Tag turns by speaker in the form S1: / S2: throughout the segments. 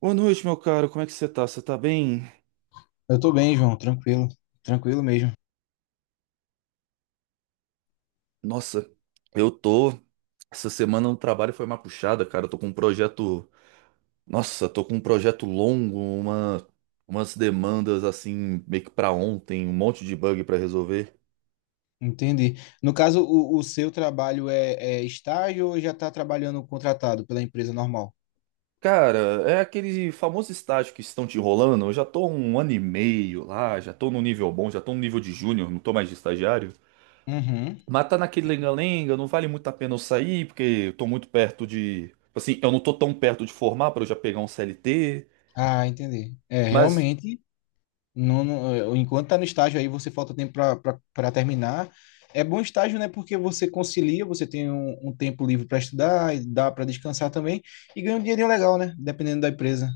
S1: Boa noite, meu caro. Como é que você tá? Você tá bem?
S2: Eu tô bem, João, tranquilo, tranquilo mesmo.
S1: Nossa, eu tô. Essa semana no trabalho foi uma puxada, cara. Eu tô com um projeto. Nossa, tô com um projeto longo, umas demandas assim, meio que pra ontem, um monte de bug pra resolver.
S2: Entendi. No caso, o seu trabalho é estágio ou já está trabalhando contratado pela empresa normal?
S1: Cara, é aquele famoso estágio que estão te enrolando. Eu já tô há um ano e meio lá, já tô no nível bom, já tô no nível de júnior, não tô mais de estagiário.
S2: Uhum.
S1: Mas tá naquele lenga-lenga, não vale muito a pena eu sair, porque eu tô muito perto de. Tipo assim, eu não tô tão perto de formar pra eu já pegar um CLT.
S2: Ah, entendi. É,
S1: Mas,
S2: realmente, não, não- enquanto tá no estágio aí, você falta tempo para terminar. É bom estágio, né? Porque você concilia, você tem um tempo livre para estudar, e dá para descansar também, e ganha um dinheirinho legal, né? Dependendo da empresa.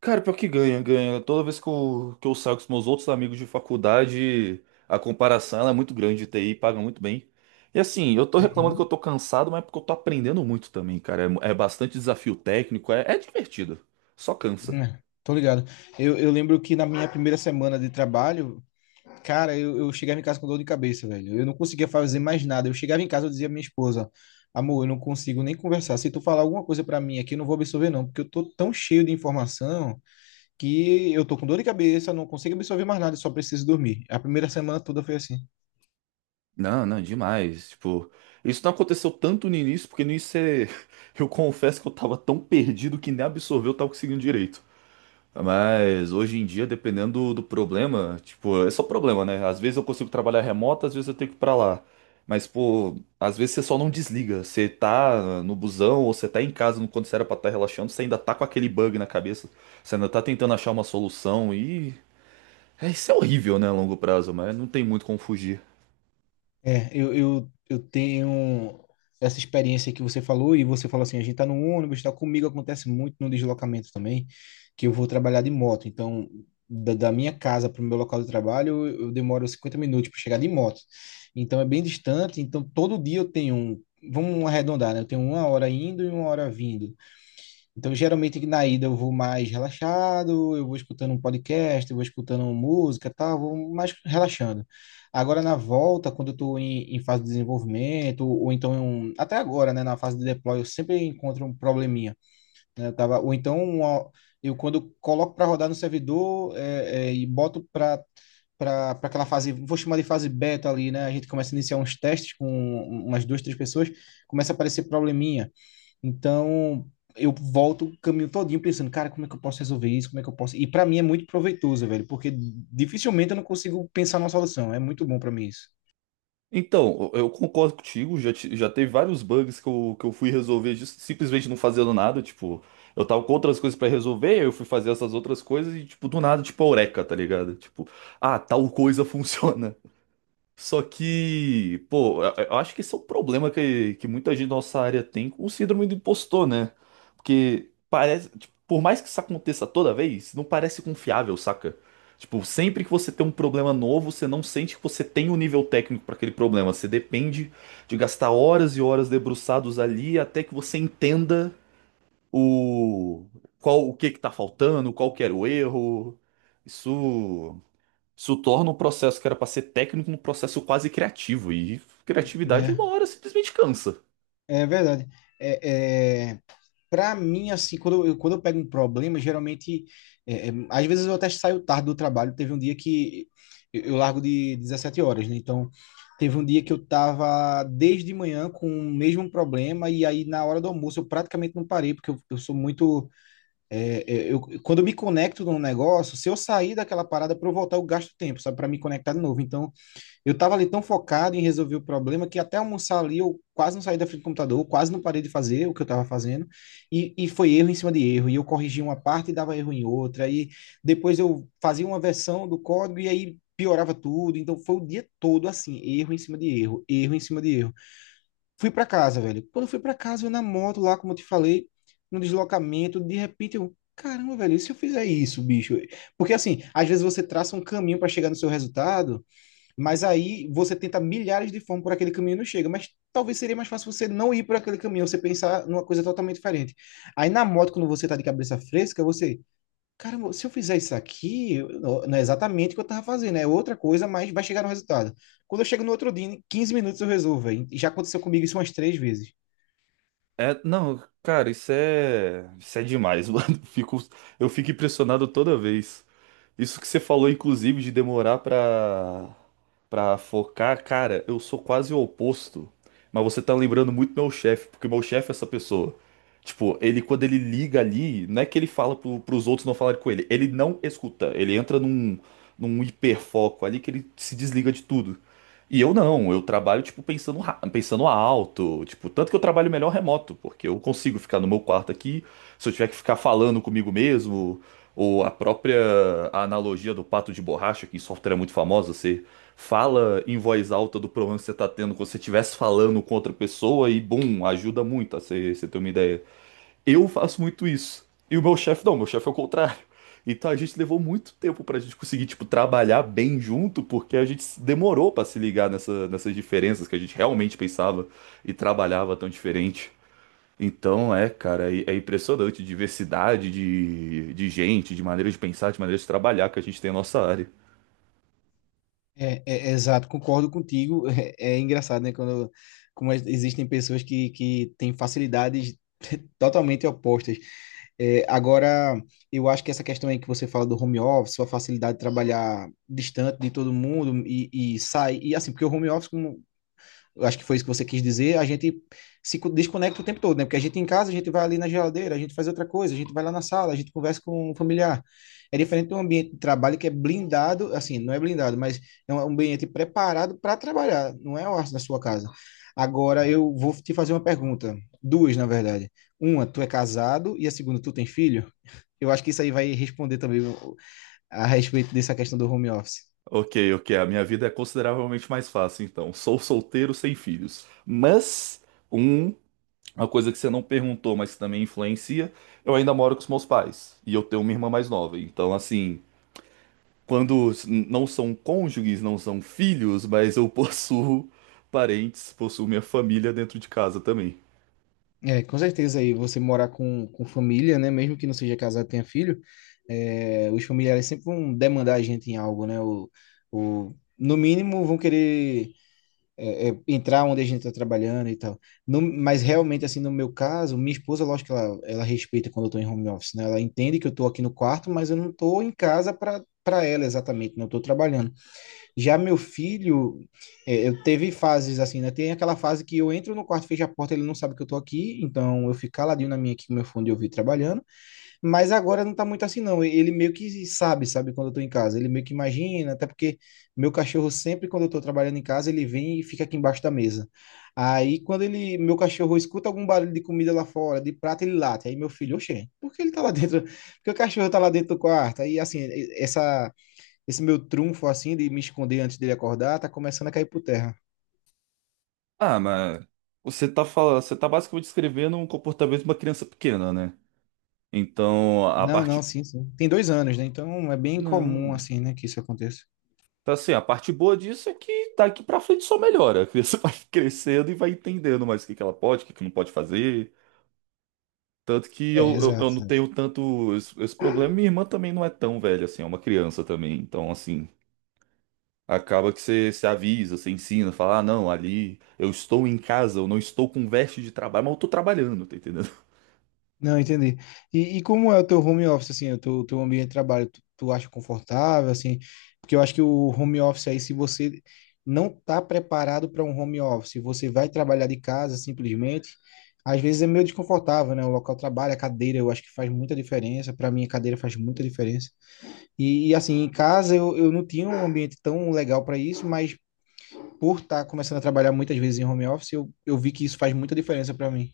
S1: cara, pior que ganha, ganha. Toda vez que que eu saio com os meus outros amigos de faculdade, a comparação ela é muito grande de TI, paga muito bem. E assim, eu tô reclamando que eu
S2: Uhum.
S1: tô cansado, mas é porque eu tô aprendendo muito também, cara. É, é bastante desafio técnico, é, é divertido. Só cansa.
S2: É, tô ligado. Eu lembro que na minha primeira semana de trabalho. Cara, eu chegava em casa com dor de cabeça, velho. Eu não conseguia fazer mais nada. Eu chegava em casa, eu dizia à minha esposa, amor, eu não consigo nem conversar. Se tu falar alguma coisa pra mim aqui, eu não vou absorver, não, porque eu tô tão cheio de informação que eu tô com dor de cabeça, não consigo absorver mais nada, eu só preciso dormir. A primeira semana toda foi assim.
S1: Não, não, demais. Tipo, isso não aconteceu tanto no início, porque no início eu confesso que eu tava tão perdido que nem absorver eu tava conseguindo direito. Mas hoje em dia, dependendo do problema, tipo, é só problema, né? Às vezes eu consigo trabalhar remoto, às vezes eu tenho que ir pra lá. Mas, pô, às vezes você só não desliga. Você tá no busão ou você tá em casa quando você era pra estar relaxando, você ainda tá com aquele bug na cabeça. Você ainda tá tentando achar uma solução e. É, isso é horrível, né, a longo prazo, mas não tem muito como fugir.
S2: É, eu tenho essa experiência que você falou, e você falou assim, a gente tá no ônibus, tá comigo, acontece muito no deslocamento também, que eu vou trabalhar de moto. Então, da minha casa para o meu local de trabalho, eu demoro 50 minutos para chegar de moto, então é bem distante. Então todo dia eu tenho, vamos arredondar, né? Eu tenho uma hora indo e uma hora vindo. Então, geralmente na ida eu vou mais relaxado, eu vou escutando um podcast, eu vou escutando música, tá, vou mais relaxando. Agora na volta, quando eu estou em, fase de desenvolvimento, ou então até agora, né, na fase de deploy, eu sempre encontro um probleminha, né? Eu tava, ou então eu, quando coloco para rodar no servidor e boto para aquela fase, vou chamar de fase beta ali, né? A gente começa a iniciar uns testes com umas duas, três pessoas, começa a aparecer probleminha. Então, eu volto o caminho todinho pensando, cara, como é que eu posso resolver isso? Como é que eu posso? E para mim é muito proveitoso, velho, porque dificilmente eu não consigo pensar numa solução. É muito bom para mim isso,
S1: Então, eu concordo contigo, já, já teve vários bugs que eu, que eu fui resolver simplesmente não fazendo nada, tipo, eu tava com outras coisas pra resolver, eu fui fazer essas outras coisas e, tipo, do nada, tipo, eureka, tá ligado? Tipo, ah, tal coisa funciona. Só que, pô, eu acho que esse é um problema que muita gente da nossa área tem com o síndrome do impostor, né? Porque parece, tipo, por mais que isso aconteça toda vez, não parece confiável, saca? Tipo, sempre que você tem um problema novo, você não sente que você tem o nível técnico para aquele problema. Você depende de gastar horas e horas debruçados ali até que você entenda o qual o que tá faltando, qual que era o erro. Isso. Isso torna um processo que era pra ser técnico um processo quase criativo. E criatividade, uma
S2: né?
S1: hora, simplesmente cansa.
S2: É verdade. É, é... Para mim, assim, quando eu pego um problema, geralmente às vezes eu até saio tarde do trabalho. Teve um dia que eu largo de 17h, né? Então, teve um dia que eu tava desde manhã com o mesmo problema, e aí na hora do almoço eu praticamente não parei, porque eu sou muito. É, quando eu me conecto num negócio, se eu sair daquela parada para eu voltar, eu gasto tempo, sabe, para me conectar de novo. Então, eu tava ali tão focado em resolver o problema que até almoçar ali eu quase não saí da frente do computador, quase não parei de fazer o que eu tava fazendo, e foi erro em cima de erro. E eu corrigia uma parte e dava erro em outra, e depois eu fazia uma versão do código e aí piorava tudo. Então, foi o dia todo assim, erro em cima de erro, erro em cima de erro. Fui pra casa, velho. Quando eu fui pra casa, eu na moto lá, como eu te falei, no deslocamento, de repente eu, caramba, velho, e se eu fizer isso, bicho? Porque assim, às vezes você traça um caminho para chegar no seu resultado, mas aí você tenta milhares de formas por aquele caminho e não chega. Mas talvez seria mais fácil você não ir por aquele caminho, você pensar numa coisa totalmente diferente. Aí na moto, quando você tá de cabeça fresca, você. Caramba, se eu fizer isso aqui, não é exatamente o que eu tava fazendo, é outra coisa, mas vai chegar no resultado. Quando eu chego no outro dia, em 15 minutos eu resolvo, véi. E já aconteceu comigo isso umas três vezes.
S1: É, não, cara, isso é. Isso é demais, mano. Fico, eu fico impressionado toda vez. Isso que você falou, inclusive, de demorar pra, pra focar, cara, eu sou quase o oposto. Mas você tá lembrando muito meu chefe, porque meu chefe é essa pessoa. Tipo, ele quando ele liga ali, não é que ele fala pros outros não falarem com ele, ele não escuta, ele entra num hiperfoco ali que ele se desliga de tudo. E eu não, eu trabalho, tipo, pensando alto, tipo, tanto que eu trabalho melhor remoto, porque eu consigo ficar no meu quarto aqui, se eu tiver que ficar falando comigo mesmo. Ou a própria analogia do pato de borracha, que em software é muito famosa, você fala em voz alta do problema que você está tendo, como se você estivesse falando com outra pessoa e, bum, ajuda muito a você, você ter uma ideia. Eu faço muito isso. E o meu chefe não, meu chefe é o contrário. Então a gente levou muito tempo pra gente conseguir, tipo, trabalhar bem junto, porque a gente demorou pra se ligar nessas diferenças que a gente realmente pensava e trabalhava tão diferente. Então, é, cara, é impressionante a diversidade de gente, de maneiras de pensar, de maneiras de trabalhar que a gente tem na nossa área.
S2: É é exato, concordo contigo. É engraçado, né? Quando, existem pessoas que têm facilidades totalmente opostas. É, agora, eu acho que essa questão aí que você fala do home office, sua facilidade de trabalhar distante de todo mundo e sai. E assim, porque o home office, como eu acho que foi isso que você quis dizer, a gente se co- desconecta o tempo todo, né? Porque a gente em casa, a gente vai ali na geladeira, a gente faz outra coisa, a gente vai lá na sala, a gente conversa com o familiar. É diferente de um ambiente de trabalho que é blindado, assim, não é blindado, mas é um ambiente preparado para trabalhar, não é na sua casa. Agora eu vou te fazer uma pergunta, duas na verdade. Uma, tu é casado? E a segunda, tu tem filho? Eu acho que isso aí vai responder também a respeito dessa questão do home office.
S1: Ok, ok, a minha vida é consideravelmente mais fácil, então. Sou solteiro sem filhos. Mas, um, uma coisa que você não perguntou, mas que também influencia, eu ainda moro com os meus pais. E eu tenho uma irmã mais nova. Então, assim, não são cônjuges, não são filhos, mas eu possuo parentes, possuo minha família dentro de casa também.
S2: É, com certeza, aí você morar com família, né? Mesmo que não seja casado, tenha filho, os familiares sempre vão demandar a gente em algo, né? No mínimo vão querer entrar onde a gente está trabalhando e tal. No, mas realmente, assim, no meu caso, minha esposa, lógico que ela respeita quando eu estou em home office, né? Ela entende que eu estou aqui no quarto, mas eu não estou em casa para ela exatamente, não estou trabalhando. Já meu filho, eu teve fases assim, né? Tem aquela fase que eu entro no quarto, fecho a porta, ele não sabe que eu tô aqui, então eu fico caladinho na minha aqui com meu fone de ouvido trabalhando. Mas agora não tá muito assim, não. Ele meio que sabe, sabe, quando eu tô em casa. Ele meio que imagina, até porque meu cachorro sempre, quando eu tô trabalhando em casa, ele vem e fica aqui embaixo da mesa. Aí, quando meu cachorro escuta algum barulho de comida lá fora, de prato, ele late. Aí, meu filho, oxê, por que ele tá lá dentro? Por que o cachorro tá lá dentro do quarto? Aí, assim, essa esse meu trunfo assim de me esconder antes dele acordar tá começando a cair por terra.
S1: Ah, mas você tá falando, você tá basicamente descrevendo um comportamento de uma criança pequena, né? Então, a
S2: Não,
S1: parte
S2: não, sim, sim. Tem 2 anos, né? Então é bem comum
S1: não,
S2: assim, né, que isso aconteça.
S1: tá assim, a parte boa disso é que daqui pra frente só melhora. A criança vai crescendo e vai entendendo mais o que que ela pode, o que que não pode fazer. Tanto que
S2: É,
S1: eu
S2: exato.
S1: não
S2: Exato.
S1: tenho tanto esse problema. Minha irmã também não é tão velha assim, é uma criança também. Então, assim, acaba que você se avisa, você ensina, fala, ah, não, ali eu estou em casa, eu não estou com veste de trabalho, mas eu tô trabalhando, tá entendendo?
S2: Não, entendi. E como é o teu home office, assim, o teu ambiente de trabalho? Tu acha confortável, assim? Porque eu acho que o home office aí, se você não tá preparado para um home office, você vai trabalhar de casa simplesmente, às vezes é meio desconfortável, né? O local de trabalho, a cadeira, eu acho que faz muita diferença. Para mim, a cadeira faz muita diferença. Assim, em casa eu não tinha um ambiente tão legal para isso, mas por estar começando a trabalhar muitas vezes em home office, eu vi que isso faz muita diferença para mim.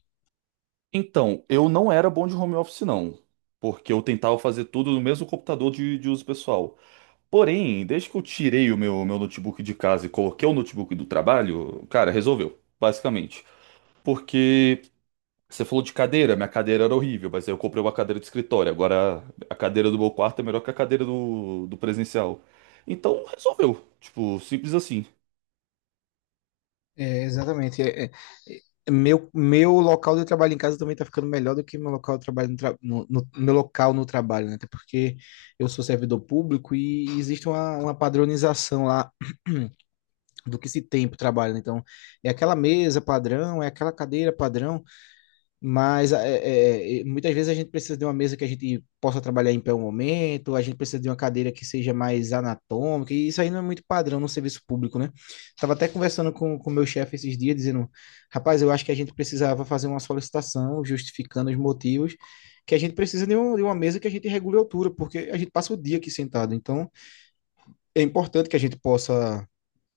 S1: Então, eu não era bom de home office, não, porque eu tentava fazer tudo no mesmo computador de uso pessoal. Porém, desde que eu tirei o meu notebook de casa e coloquei o notebook do trabalho, cara, resolveu, basicamente. Porque você falou de cadeira, minha cadeira era horrível, mas aí eu comprei uma cadeira de escritório. Agora, a cadeira do meu quarto é melhor que a cadeira do presencial. Então, resolveu. Tipo, simples assim.
S2: É, exatamente. Meu local de trabalho em casa também está ficando melhor do que meu local de trabalho meu local no trabalho, né? Até porque eu sou servidor público e existe uma padronização lá do que se tem para o trabalho, né? Então, é aquela mesa padrão, é aquela cadeira padrão. Mas muitas vezes a gente precisa de uma mesa que a gente possa trabalhar em pé um momento, a gente precisa de uma cadeira que seja mais anatômica, e isso aí não é muito padrão no serviço público, né? Estava até conversando com o meu chefe esses dias, dizendo: rapaz, eu acho que a gente precisava fazer uma solicitação justificando os motivos, que a gente precisa de uma mesa que a gente regule a altura, porque a gente passa o dia aqui sentado. Então é importante que a gente possa,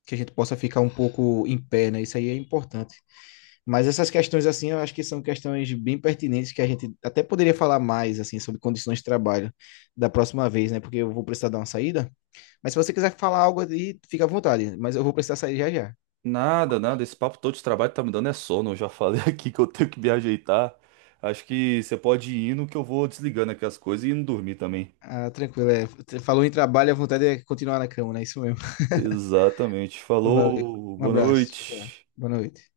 S2: que a gente possa ficar um pouco em pé, né? Isso aí é importante. Mas essas questões, assim, eu acho que são questões bem pertinentes que a gente até poderia falar mais, assim, sobre condições de trabalho da próxima vez, né? Porque eu vou precisar dar uma saída. Mas se você quiser falar algo aí, fica à vontade. Mas eu vou precisar sair já já.
S1: Nada, nada. Esse papo todo de trabalho tá me dando é sono. Eu já falei aqui que eu tenho que me ajeitar. Acho que você pode ir indo que eu vou desligando aqui as coisas e indo dormir também.
S2: Ah, tranquilo. É. Falou em trabalho, a vontade é continuar na cama, né? Isso mesmo.
S1: Exatamente.
S2: Valeu.
S1: Falou,
S2: Um
S1: boa
S2: abraço. Tchau, tchau.
S1: noite.
S2: Boa noite.